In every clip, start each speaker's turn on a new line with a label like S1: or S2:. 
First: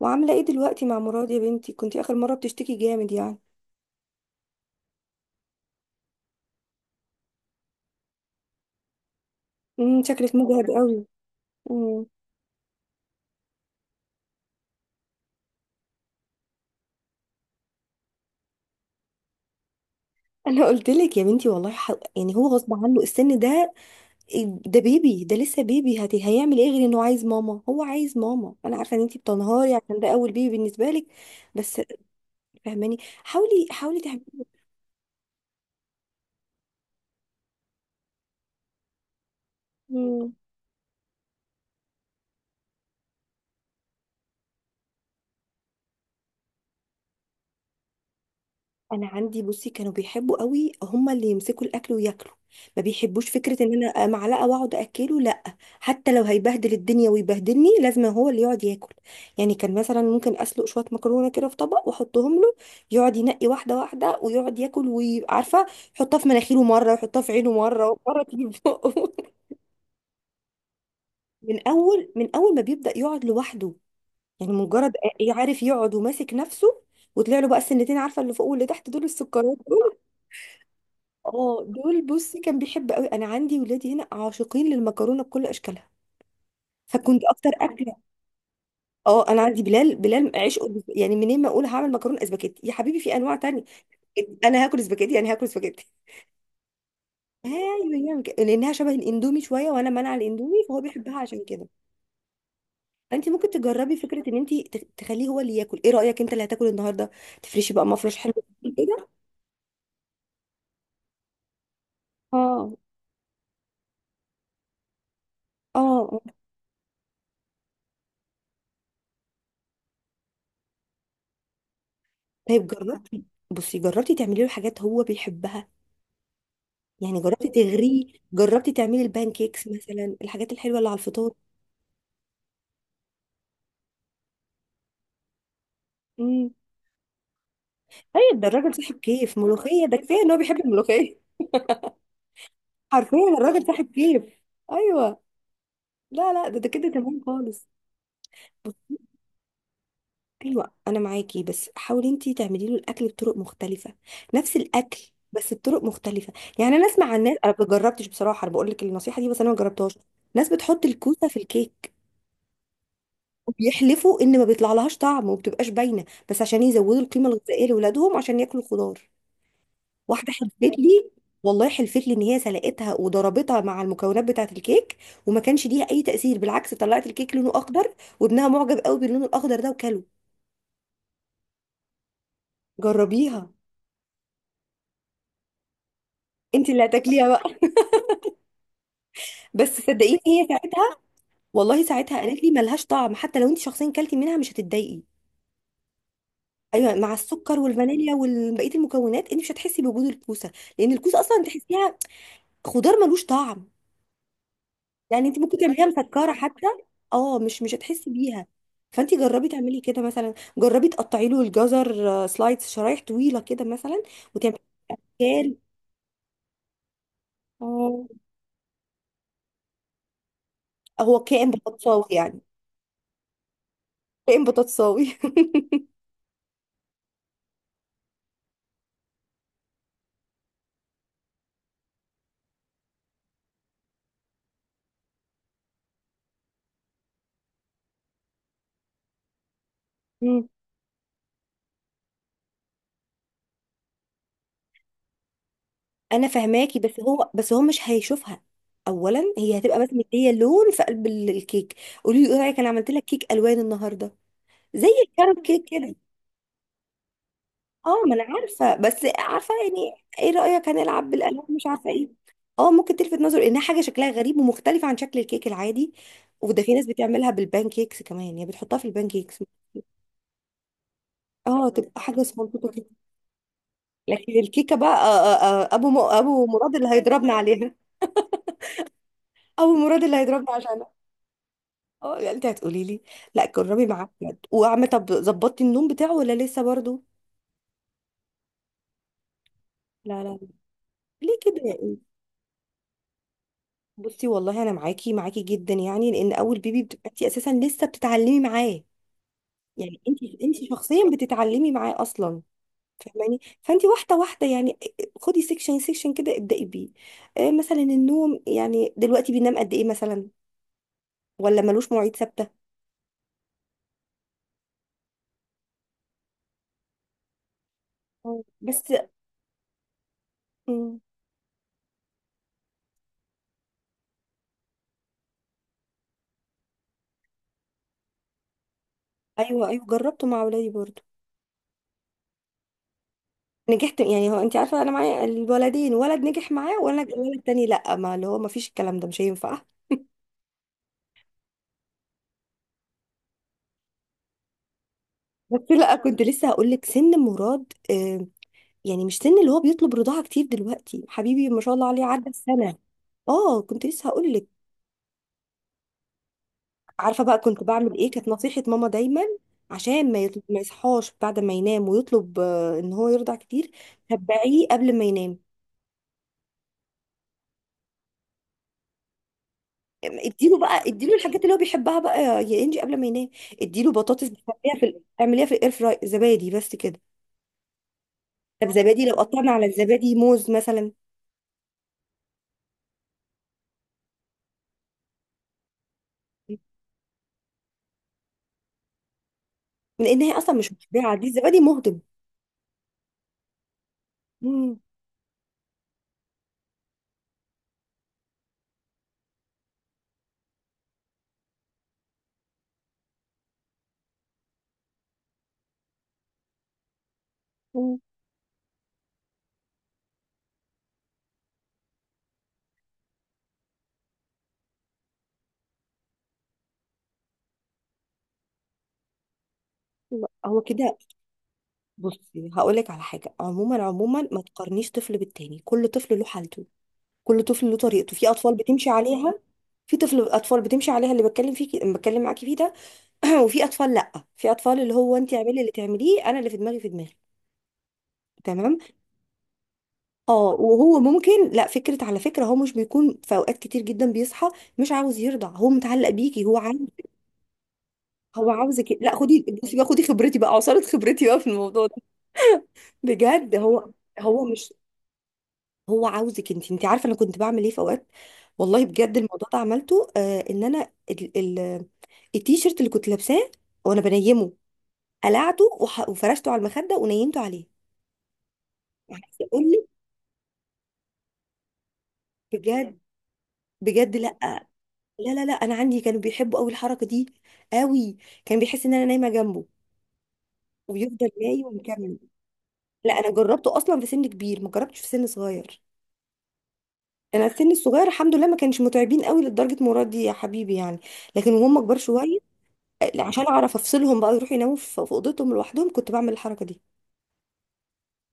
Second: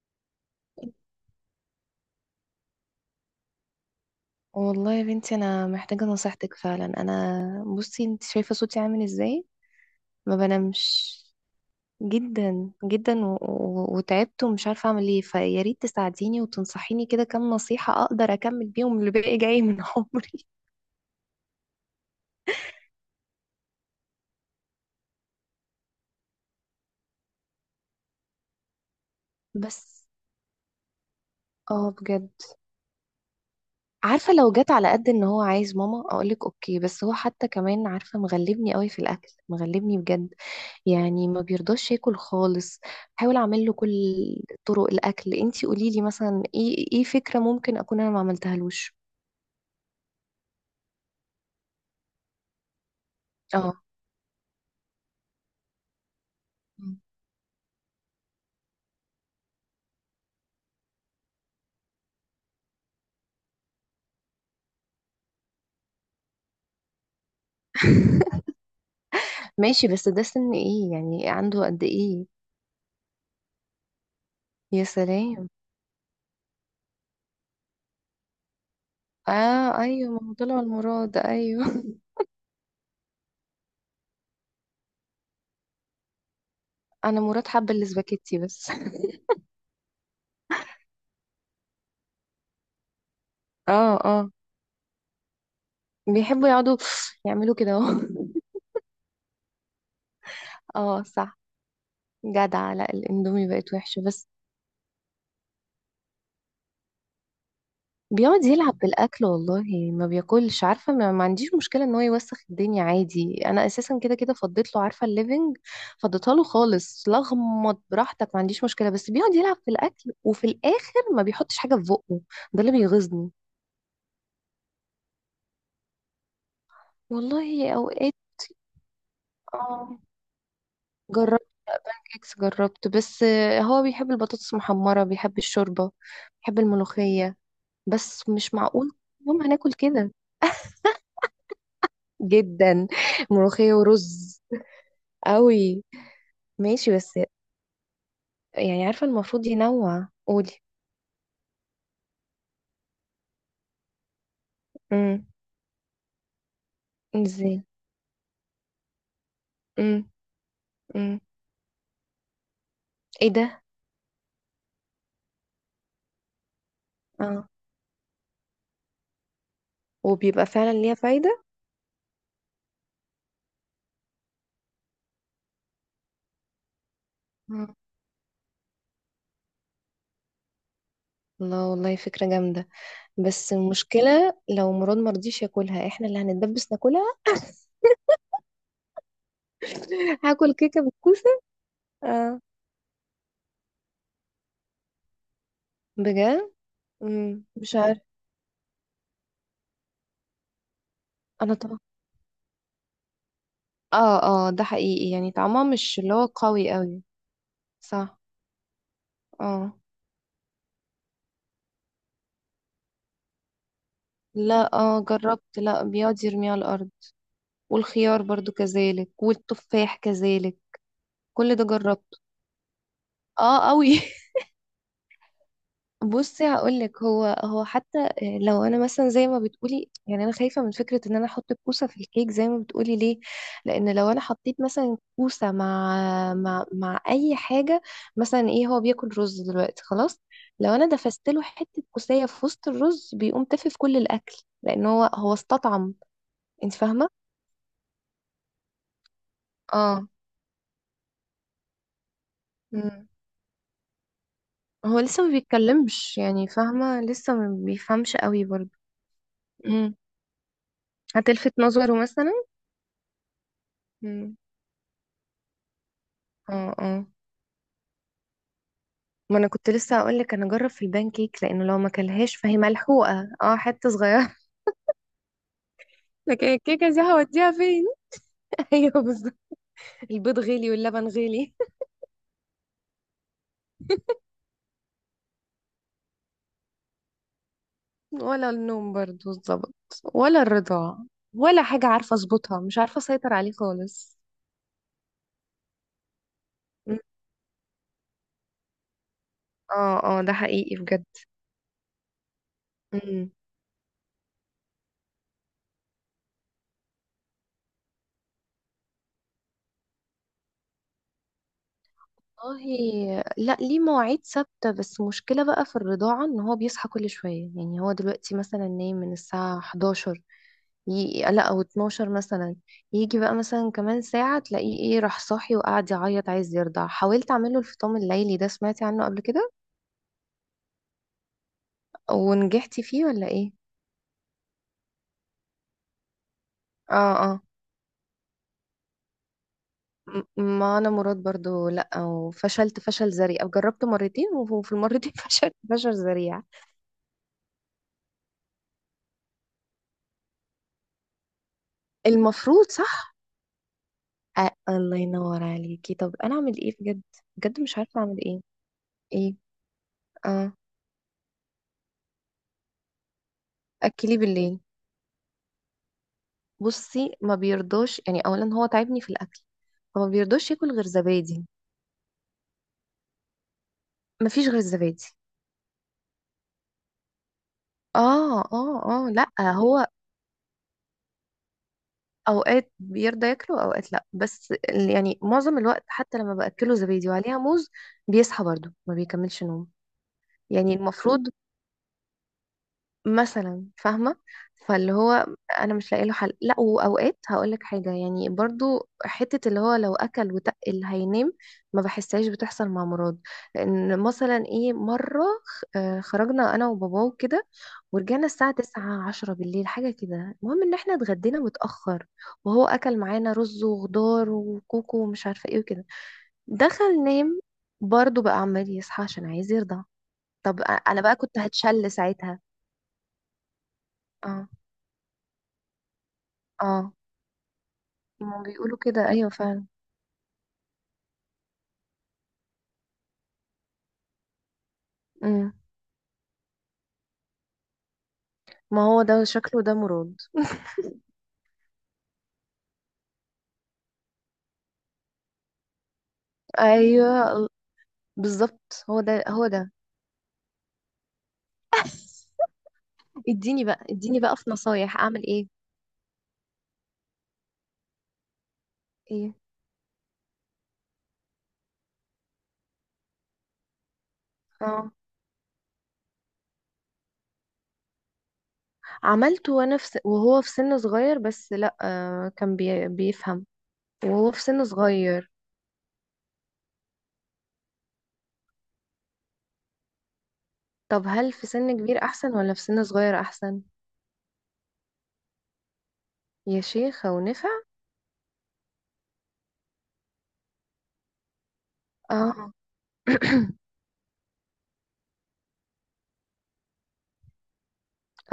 S1: وعاملة ايه دلوقتي مع مراد يا بنتي؟ كنتي اخر مرة بتشتكي جامد يعني.
S2: والله يا بنتي، انا محتاجه نصيحتك فعلا. انا بصي، انت شايفه صوتي عامل ازاي؟
S1: شكلك
S2: ما
S1: مجهد قوي.
S2: بنامش
S1: امم
S2: جدا جدا و... و... وتعبت ومش عارفه اعمل ايه. فيا ريت تساعديني وتنصحيني كده كام نصيحه اقدر اكمل بيهم اللي باقي جاي من عمري.
S1: انا قلت لك يا بنتي والله يعني هو غصب عنه السن ده. ده بيبي، ده لسه بيبي، هيعمل ايه غير انه عايز ماما؟ هو عايز ماما. انا عارفة ان انتي بتنهاري عشان
S2: بس
S1: ده اول بيبي بالنسبة لك. بس
S2: اه، بجد.
S1: فهماني. حاولي حاولي
S2: عارفه، لو جت على قد ان هو عايز ماما اقولك اوكي، بس هو حتى كمان عارفه مغلبني قوي في الاكل، مغلبني
S1: تعملي.
S2: بجد. يعني ما بيرضاش ياكل خالص. حاول اعمل له كل طرق الاكل. انتي قولي لي مثلا، ايه فكره ممكن اكون انا ما عملتهالوش.
S1: انا عندي بصي كانوا بيحبوا قوي هما اللي يمسكوا الاكل وياكلوا. ما بيحبوش فكره
S2: اه
S1: ان انا معلقه واقعد اكله، لا. حتى لو هيبهدل الدنيا ويبهدلني لازم هو اللي يقعد ياكل. يعني كان مثلا ممكن اسلق شويه مكرونه كده في طبق واحطهم له. يقعد ينقي واحده واحده ويقعد ياكل وعارفه. يحطها في مناخيره مره، يحطها في عينه مره، مره تيجي في بقه.
S2: ماشي. بس ده سن ايه؟ يعني عنده
S1: من
S2: قد
S1: اول،
S2: ايه؟
S1: من اول ما بيبدا يقعد لوحده. يعني
S2: يا
S1: مجرد
S2: سلام.
S1: عارف يقعد وماسك نفسه. وطلع له بقى السنتين، عارفه اللي فوق واللي تحت؟ دول السكرات
S2: اه
S1: دول.
S2: ايوه، ما هو طلع المراد.
S1: اه
S2: ايوه
S1: دول، بصي كان بيحب قوي. انا عندي ولادي هنا عاشقين للمكرونه بكل اشكالها.
S2: انا
S1: فكنت
S2: مراد
S1: اكتر
S2: حب
S1: اكله.
S2: الاسباجيتي بس
S1: اه انا عندي بلال، بلال عشقه يعني منين ما اقول هعمل مكرونه اسباجيتي يا حبيبي في انواع تانية.
S2: اه اه.
S1: انا هاكل اسباجيتي، انا هاكل اسباجيتي.
S2: بيحبوا يقعدوا يعملوا كده اهو
S1: ايوه يعمل كده لانها شبه الاندومي شويه وانا مانعه الاندومي فهو
S2: اه
S1: بيحبها
S2: صح.
S1: عشان كده.
S2: جدع. لا
S1: انت
S2: الاندومي
S1: ممكن
S2: بقت
S1: تجربي
S2: وحشه
S1: فكره
S2: بس.
S1: ان انت تخليه هو اللي ياكل. ايه رايك؟ انت اللي هتاكل النهارده. تفرشي بقى مفرش حلو
S2: بيقعد يلعب
S1: كده.
S2: بالأكل والله. ما بياكلش. عارفة، ما عنديش مشكلة ان هو يوسخ
S1: اه
S2: الدنيا عادي. انا اساسا كده كده فضيت له، عارفة، الليفينج.
S1: اه. آه.
S2: فضيتها له خالص، لغمط براحتك، ما عنديش مشكلة. بس بيقعد يلعب في الأكل وفي الآخر ما بيحطش حاجة في بقه. ده
S1: طيب
S2: اللي
S1: جربتي؟
S2: بيغيظني.
S1: بصي جربتي تعملي له حاجات هو بيحبها؟ يعني جربتي
S2: والله
S1: تغريه؟
S2: اوقات.
S1: جربتي تعملي البان كيكس
S2: اه
S1: مثلا، الحاجات الحلوه اللي على الفطار؟
S2: جربت. بانكيكس جربت. بس هو بيحب البطاطس المحمرة، بيحب الشوربة،
S1: امم
S2: بيحب الملوخية. بس
S1: طيب ده
S2: مش
S1: الراجل
S2: معقول
S1: صاحب كيف
S2: يوم هناكل
S1: ملوخيه، ده
S2: كده
S1: كفايه ان هو بيحب الملوخيه.
S2: جدا.
S1: حرفيا الراجل
S2: ملوخية
S1: صاحب كيف.
S2: ورز.
S1: ايوه.
S2: قوي.
S1: لا لا، ده ده كده
S2: ماشي بس.
S1: تمام خالص.
S2: يعني
S1: بص-
S2: عارفة المفروض ينوع. قولي.
S1: ايوه انا معاكي، بس حاولي انتي تعملي له الاكل بطرق مختلفه. نفس الاكل
S2: امم.
S1: بس بطرق مختلفه. يعني انا اسمع عن ناس، انا
S2: ازاي؟
S1: ما جربتش بصراحه، انا بقول لك النصيحه دي بس انا ما جربتهاش.
S2: امم.
S1: ناس بتحط
S2: امم.
S1: الكوسه في الكيك،
S2: ايه ده؟
S1: وبيحلفوا ان ما بيطلع لهاش طعم وما بتبقاش باينه، بس عشان يزودوا القيمه
S2: اه.
S1: الغذائيه لاولادهم عشان ياكلوا خضار. واحده
S2: وبيبقى
S1: حلفت
S2: فعلا ليها
S1: لي،
S2: فايدة؟
S1: والله حلفت لي ان هي سلقتها وضربتها مع المكونات بتاعه الكيك، وما كانش ليها اي تاثير. بالعكس طلعت الكيك لونه
S2: آه.
S1: اخضر، وابنها معجب قوي باللون الاخضر ده وكله.
S2: الله والله فكرة جامدة.
S1: جربيها.
S2: بس المشكلة لو مراد مرضيش ياكلها، احنا اللي
S1: انت
S2: هنتدبس
S1: اللي
S2: ناكلها
S1: هتاكليها بقى. بس صدقيني هي
S2: هاكل كيكة
S1: ساعتها،
S2: بالكوسة.
S1: والله ساعتها
S2: اه.
S1: قالت لي ملهاش طعم. حتى لو انت شخصيا كلتي منها مش هتتضايقي.
S2: بجد.
S1: ايوه مع السكر
S2: مش عارف.
S1: والفانيليا وبقيه المكونات انت مش هتحسي بوجود الكوسه. لان الكوسه اصلا
S2: انا طبعا.
S1: تحسيها خضار ملوش طعم.
S2: اه اه، ده حقيقي،
S1: يعني
S2: يعني
S1: انت ممكن
S2: طعمها
S1: تعمليها
S2: مش اللي هو
S1: مسكره حتى.
S2: قوي قوي.
S1: اه، مش هتحسي
S2: صح.
S1: بيها. فانت جربي
S2: اه
S1: تعملي كده. مثلا جربي تقطعي له الجزر سلايس، شرايح طويله كده مثلا. وتعملي.
S2: لا اه
S1: كان
S2: جربت، لا بيقعد يرميها على الارض.
S1: اه.
S2: والخيار برضو كذلك والتفاح كذلك.
S1: هو كائن
S2: كل ده
S1: بطاطساوي
S2: جربته.
S1: يعني.
S2: اه قوي
S1: كائن بطاطساوي.
S2: بصي هقولك، هو حتى لو انا مثلا زي ما بتقولي، يعني انا خايفه من فكره ان انا احط الكوسه في الكيك زي ما بتقولي. ليه؟ لان لو انا حطيت مثلا كوسه مع اي حاجه، مثلا ايه، هو بياكل رز دلوقتي خلاص،
S1: مم.
S2: لو انا دفست له حته كوسيه في وسط الرز بيقوم تافه في كل الاكل، لان هو استطعم.
S1: انا
S2: انت
S1: فهماكي بس
S2: فاهمه.
S1: هو مش هيشوفها. اولا هي هتبقى بس
S2: اه.
S1: مديه لون في قلب الكيك. قولي له ايه رايك؟ انا عملت لك
S2: مم.
S1: كيك الوان النهارده، زي
S2: هو لسه ما
S1: الكارب كيك كده.
S2: بيتكلمش، يعني فاهمه لسه ما
S1: اه، ما
S2: بيفهمش
S1: انا
S2: قوي برضه.
S1: عارفه بس عارفه يعني. ايه رايك هنلعب بالالعاب
S2: هتلفت
S1: مش عارفه
S2: نظره
S1: ايه.
S2: مثلا.
S1: اه ممكن تلفت نظر انها حاجه شكلها غريب
S2: مم.
S1: ومختلفه عن شكل الكيك العادي. وده
S2: اه
S1: في ناس
S2: اه،
S1: بتعملها بالبان كيكس كمان، يعني بتحطها في البان
S2: ما
S1: كيكس.
S2: انا كنت لسه هقول لك انا اجرب في البان كيك، لانه
S1: اه
S2: لو ما
S1: تبقى حاجه
S2: كلهاش فهي
S1: سبونتوطه كده.
S2: ملحوقه، حته
S1: لكن
S2: صغيره
S1: الكيكه بقى آه آه آه، ابو
S2: لكن
S1: مراد اللي
S2: الكيكه دي
S1: هيضربنا
S2: هوديها
S1: عليها.
S2: فين؟ ايوه بالظبط.
S1: ابو مراد اللي
S2: البيض
S1: هيضربنا
S2: غلي
S1: عشانها.
S2: واللبن غلي
S1: اه يعني انت هتقولي لي لا. جربي معاه بجد. وعم طب، ظبطتي النوم بتاعه ولا لسه برضه؟
S2: ولا النوم برضو اتظبط،
S1: لا لا.
S2: ولا الرضاعه،
S1: ليه كده
S2: ولا حاجه
S1: يعني؟
S2: عارفه اظبطها. مش عارفه اسيطر عليه خالص.
S1: بصي والله انا معاكي، معاكي جدا. يعني لان اول بيبي
S2: م.
S1: بتبقى انت اساسا لسه بتتعلمي معاه. يعني
S2: اه
S1: انت،
S2: اه ده
S1: انت
S2: حقيقي
S1: شخصيا
S2: بجد.
S1: بتتعلمي معاه اصلا.
S2: مم.
S1: فاهماني؟ فانت واحده واحده يعني. خدي سيكشن سيكشن كده ابدأي بيه. آه مثلا النوم، يعني دلوقتي بينام قد ايه مثلا؟ ولا ملوش مواعيد ثابته؟
S2: والله لا، ليه مواعيد ثابتة. بس مشكلة بقى في الرضاعة ان هو بيصحى كل شوية. يعني هو دلوقتي
S1: مم.
S2: مثلا
S1: بس.
S2: نايم من الساعة 11،
S1: مم.
S2: لا او 12 مثلا، يجي بقى مثلا كمان ساعة تلاقيه ايه، راح صاحي وقاعد يعيط عايز يرضع. حاولت اعمله الفطام الليلي ده، سمعتي عنه قبل كده؟
S1: ايوه ايوه، جربته مع ولادي برضو.
S2: ونجحتي فيه ولا ايه؟
S1: نجحت يعني. هو انت عارفه انا معايا الولدين، ولد نجح معاه، ولد،
S2: اه
S1: الولد
S2: اه.
S1: التاني لا، ما اللي هو ما فيش، الكلام ده مش هينفع.
S2: ما انا مراد برضو لا، وفشلت فشل ذريع. جربت مرتين وفي المرتين فشلت
S1: بس
S2: فشل
S1: لا، كنت
S2: ذريع.
S1: لسه هقول لك سن مراد يعني مش سن اللي هو بيطلب رضاعة كتير دلوقتي. حبيبي ما شاء الله عليه عدى
S2: المفروض
S1: السنة.
S2: صح.
S1: اه كنت لسه هقول لك.
S2: الله ينور عليكي. طب انا اعمل ايه بجد؟
S1: عارفة بقى
S2: بجد
S1: كنت
S2: مش
S1: بعمل
S2: عارفه
S1: ايه؟
S2: اعمل
S1: كانت
S2: ايه.
S1: نصيحة ماما دايما،
S2: ايه؟
S1: عشان ما يطلب،
S2: اه.
S1: ما يصحاش بعد ما ينام ويطلب ان هو يرضع كتير.
S2: اكلي بالليل.
S1: تبعيه قبل ما ينام.
S2: بصي ما بيرضاش، يعني اولا هو تعبني في الاكل، فما بيرضاش
S1: اديله
S2: ياكل غير
S1: بقى، اديله الحاجات
S2: زبادي.
S1: اللي هو بيحبها بقى يا، يا انجي قبل ما ينام. اديله بطاطس
S2: ما فيش غير
S1: بتعمليها في
S2: زبادي.
S1: اعمليها في الاير فراي. زبادي بس كده.
S2: اه
S1: طب
S2: اه
S1: زبادي
S2: اه.
S1: لو
S2: لا
S1: قطعنا على
S2: هو
S1: الزبادي، موز مثلا.
S2: اوقات بيرضى ياكله اوقات لا، بس يعني معظم الوقت حتى لما باكله زبادي وعليها موز، بيصحى برضه ما بيكملش نوم.
S1: لان هي اصلا مش
S2: يعني
S1: مشبعه،
S2: المفروض
S1: دي الزبادي مهضم.
S2: مثلا، فاهمة.
S1: مم.
S2: فاللي هو، انا مش لاقي له حل. لا، واوقات هقول لك حاجة، يعني برضو حتة اللي هو لو اكل وتقل اللي هينام، ما بحسهاش بتحصل مع مراد. لان مثلا ايه، مرة خرجنا انا وباباه وكده،
S1: مم.
S2: ورجعنا الساعة 9 بالليل حاجة كده. المهم ان احنا اتغدينا متأخر، وهو اكل معانا رز وخضار وكوكو ومش عارفة ايه وكده. دخل نام، برضو بقى عمال يصحى عشان عايز يرضع.
S1: لا، هو
S2: طب
S1: كده.
S2: انا بقى كنت هتشل ساعتها.
S1: بصي هقولك على حاجة عموما، عموما ما
S2: اه
S1: تقارنيش طفل بالتاني، كل طفل له حالته.
S2: اه.
S1: كل طفل له طريقته. في
S2: ما
S1: أطفال
S2: بيقولوا
S1: بتمشي
S2: كده، ايوه
S1: عليها.
S2: فعلا.
S1: في طفل، أطفال بتمشي عليها اللي بتكلم فيك، بتكلم معاكي فيه ده. وفي أطفال لأ. في أطفال اللي هو أنت
S2: امم.
S1: اعملي اللي تعمليه، أنا اللي في دماغي في دماغي. تمام.
S2: ما هو ده شكله ده مراد.
S1: اه. وهو ممكن لا، فكرة على فكرة هو مش بيكون في أوقات كتير جدا بيصحى مش عاوز يرضع. هو متعلق بيكي، هو عايز،
S2: ايوه
S1: هو عاوزك.
S2: بالظبط، هو
S1: لا
S2: ده
S1: خدي
S2: هو ده.
S1: بصي بقى، خدي خبرتي بقى، عصارة خبرتي بقى في الموضوع ده. بجد.
S2: اديني بقى
S1: هو
S2: اديني بقى
S1: هو
S2: في
S1: مش
S2: نصايح، اعمل ايه؟
S1: هو عاوزك انت. انت عارفه انا كنت بعمل ايه في اوقات؟ والله بجد
S2: ايه؟
S1: الموضوع ده عملته آه. ان انا ال التيشيرت اللي كنت لابساه وانا بنيمه
S2: اه
S1: قلعته وفرشته على المخده ونيمته عليه. عايزه
S2: عملته
S1: اقول
S2: وانا
S1: لك
S2: وهو في سن صغير، بس لا كان
S1: بجد،
S2: بيفهم.
S1: بجد
S2: وهو
S1: لا.
S2: في سن صغير.
S1: لا. انا عندي كانوا بيحبوا قوي الحركه دي، قوي. كان بيحس ان انا نايمه جنبه،
S2: طب
S1: ويفضل
S2: هل في
S1: نايم
S2: سن كبير
S1: ومكمل.
S2: احسن ولا في سن
S1: لا
S2: صغير
S1: انا
S2: احسن؟
S1: جربته اصلا في سن كبير، ما جربتش في سن صغير.
S2: يا شيخة،
S1: انا
S2: ونفع؟
S1: السن الصغير الحمد لله ما كانش متعبين قوي لدرجه مراد يا حبيبي يعني. لكن وهم كبار شويه،
S2: اه.
S1: عشان اعرف افصلهم بقى يروحوا يناموا في في اوضتهم لوحدهم، كنت بعمل الحركه دي.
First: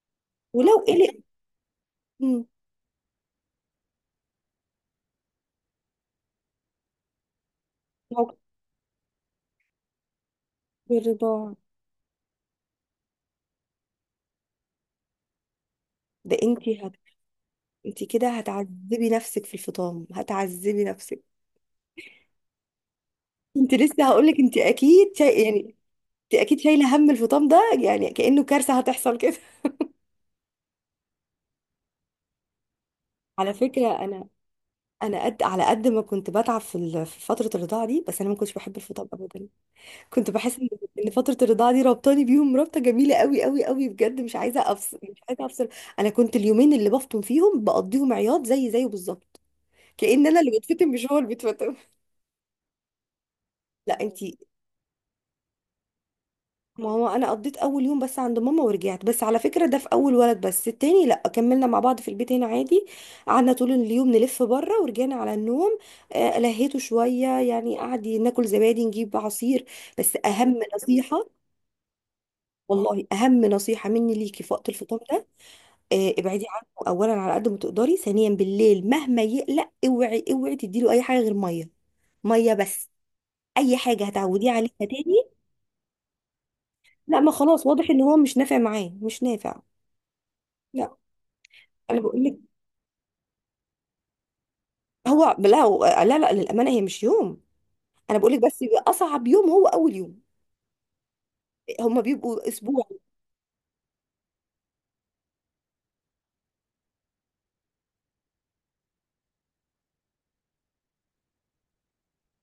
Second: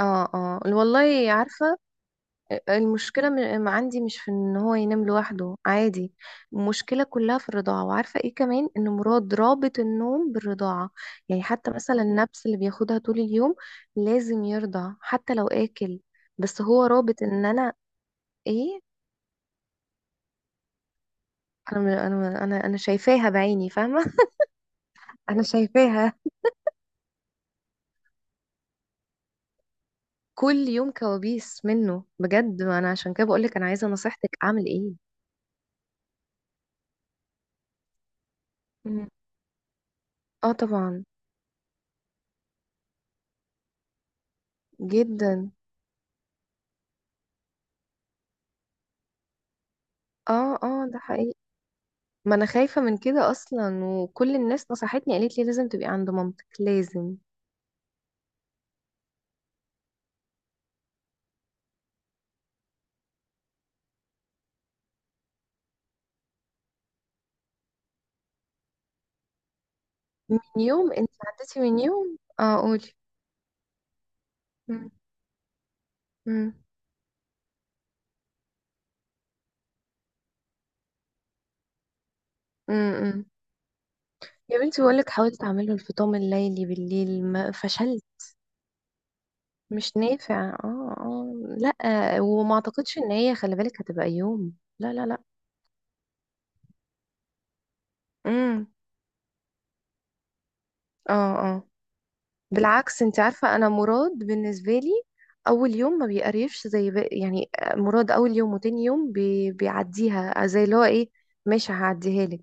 S2: اه اه،
S1: ولو قلق،
S2: والله عارفة.
S1: مم،
S2: المشكلة عندي مش في ان هو ينام لوحده، عادي. المشكلة كلها في الرضاعة. وعارفة ايه
S1: موقف
S2: كمان، ان مراد رابط النوم بالرضاعة. يعني
S1: الرضاعه.
S2: حتى مثلا النبس اللي بياخدها طول اليوم، لازم يرضع حتى لو اكل.
S1: ده
S2: بس
S1: انت
S2: هو رابط ان انا
S1: انت كده
S2: ايه.
S1: هتعذبي نفسك في الفطام، هتعذبي نفسك.
S2: انا انا شايفاها بعيني،
S1: انت لسه
S2: فاهمة
S1: هقول لك انت اكيد
S2: انا
S1: يعني
S2: شايفاها.
S1: انت اكيد شايله هم الفطام ده يعني كانه كارثه هتحصل كده.
S2: كل يوم كوابيس منه بجد. ما انا عشان كده
S1: على
S2: بقولك انا عايزة
S1: فكره انا،
S2: نصيحتك، اعمل ايه؟
S1: انا قد، على قد ما كنت بتعب في في فتره الرضاعه دي، بس انا ما كنتش بحب
S2: مم.
S1: الفطام ابدا. كنت
S2: اه
S1: بحس ان،
S2: طبعا.
S1: إن فتره الرضاعه دي ربطاني بيهم رابطه جميله قوي قوي قوي بجد. مش عايزه افصل، مش عايزه
S2: جدا.
S1: افصل. انا كنت اليومين اللي بفطم فيهم بقضيهم عياط زي زيه بالظبط. كأن انا اللي
S2: اه اه
S1: بتفتن
S2: ده
S1: مش هو اللي
S2: حقيقي.
S1: بيتفتن.
S2: ما انا خايفة من كده اصلا.
S1: لا
S2: وكل
S1: انتي.
S2: الناس نصحتني قالت لي لازم تبقي عند مامتك،
S1: ما هو
S2: لازم.
S1: انا قضيت اول يوم بس عند ماما ورجعت، بس على فكره ده في اول ولد، بس التاني لا كملنا مع بعض في البيت هنا عادي. قعدنا طول اليوم لف بره ورجعنا على النوم. آه لهيته شويه يعني، قعد ناكل زبادي نجيب عصير. بس اهم
S2: من يوم انت
S1: نصيحه،
S2: عدتي، من يوم قولي.
S1: والله اهم نصيحه مني ليكي في وقت
S2: مم.
S1: الفطام، ابعدي
S2: مم.
S1: عنه اولا على قد ما تقدري. ثانيا بالليل مهما يقلق اوعي اوعي تديله اي حاجه غير ميه. ميه
S2: مم.
S1: بس.
S2: مم.
S1: اي حاجه هتعوديه
S2: يا
S1: عليها
S2: بنتي بقولك
S1: تاني.
S2: حاولت اعمله الفطام الليلي
S1: لا
S2: بالليل،
S1: ما
S2: ما
S1: خلاص واضح ان
S2: فشلت.
S1: هو مش نافع معاه، مش نافع.
S2: مش نافع، اه.
S1: لا
S2: اه لا،
S1: انا بقول لك.
S2: وما اعتقدش ان هي، خلي بالك هتبقى يوم، لا لا لا.
S1: هو لا لا للامانه هي مش يوم. انا بقول لك بس
S2: امم.
S1: بيبقى اصعب يوم هو اول يوم.
S2: اه آه.
S1: هما بيبقوا اسبوع.
S2: بالعكس، انت عارفة انا مراد بالنسبة لي اول يوم ما بيقريفش زي بقى، يعني. مراد اول يوم وتاني يوم بيعديها زي اللي هو ايه، ماشي هعديها لك.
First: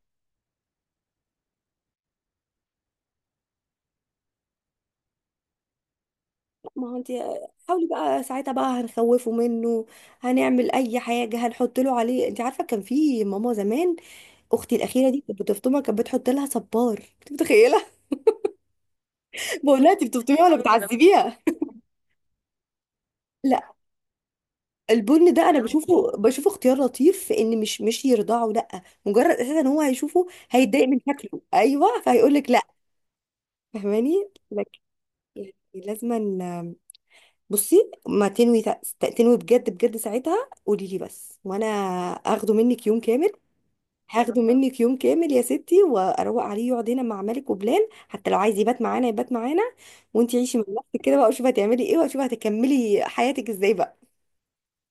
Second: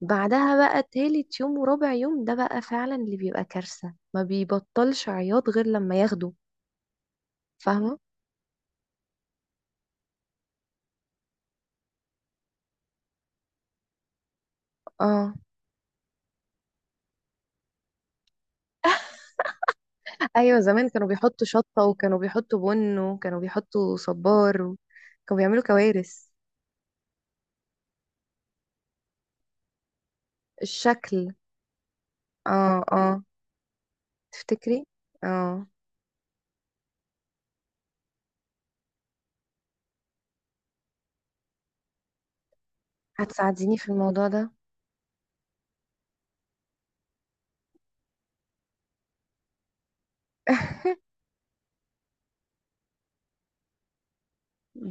S2: بعدها بقى تالت يوم ورابع يوم، ده بقى فعلا اللي بيبقى كارثة، ما بيبطلش عياط غير لما ياخده.
S1: ما هو انت حاولي
S2: فاهمة؟
S1: بقى، ساعتها بقى هنخوفه منه. هنعمل اي حاجه، هنحط له عليه. انت عارفه كان في ماما زمان، اختي الاخيره دي
S2: اه
S1: كانت بتفطمها، كانت بتحط لها صبار، انت متخيله؟ بقولها انت بتبطميها ولا
S2: ايوه، زمان كانوا
S1: بتعذبيها؟
S2: بيحطوا شطة، وكانوا بيحطوا بن، وكانوا
S1: لا
S2: بيحطوا صبار
S1: البن
S2: كانوا
S1: ده انا
S2: بيعملوا
S1: بشوفه،
S2: كوارث.
S1: بشوفه اختيار لطيف في ان مش يرضعه. لا مجرد اساسا ان هو هيشوفه هيتضايق من
S2: الشكل.
S1: شكله. ايوه فهيقول لك لا.
S2: اه اه.
S1: فاهماني لك؟
S2: تفتكري؟
S1: يعني
S2: اه.
S1: لازما. بصي ما تنوي تنوي بجد بجد ساعتها، قولي لي بس وانا اخده منك يوم كامل.
S2: هتساعديني في الموضوع
S1: هاخده
S2: ده؟
S1: منك يوم كامل يا ستي واروق عليه، يقعد هنا مع مالك وبلال، حتى لو عايز يبات معانا يبات معانا. وانتي عيشي من نفسك كده بقى، وشوفي هتعملي ايه، وشوفي هتكملي حياتك ازاي بقى.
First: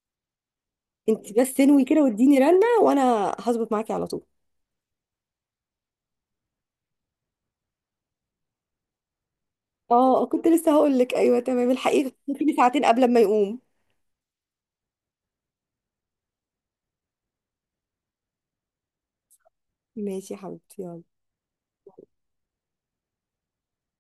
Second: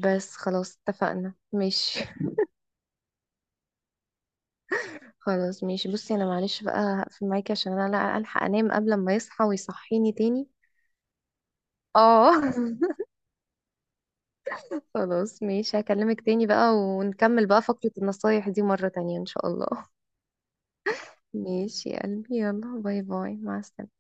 S2: بس خلاص، اتفقنا،
S1: انت بس انوي
S2: ماشي.
S1: كده واديني رنه وانا هظبط معاكي على طول.
S2: خلاص ماشي. بصي انا معلش بقى هقفل معاكي عشان انا لا الحق انام قبل ما يصحى ويصحيني
S1: اه كنت
S2: تاني.
S1: لسه هقول لك، ايوه تمام الحقيقه
S2: اه
S1: ممكن ساعتين قبل ما يقوم.
S2: خلاص ماشي، هكلمك تاني بقى، ونكمل بقى فقرة النصايح دي مرة تانية ان شاء الله
S1: ماشي يا حبيبتي، يلا.
S2: ماشي يا قلبي، يلا، باي باي، مع السلامة.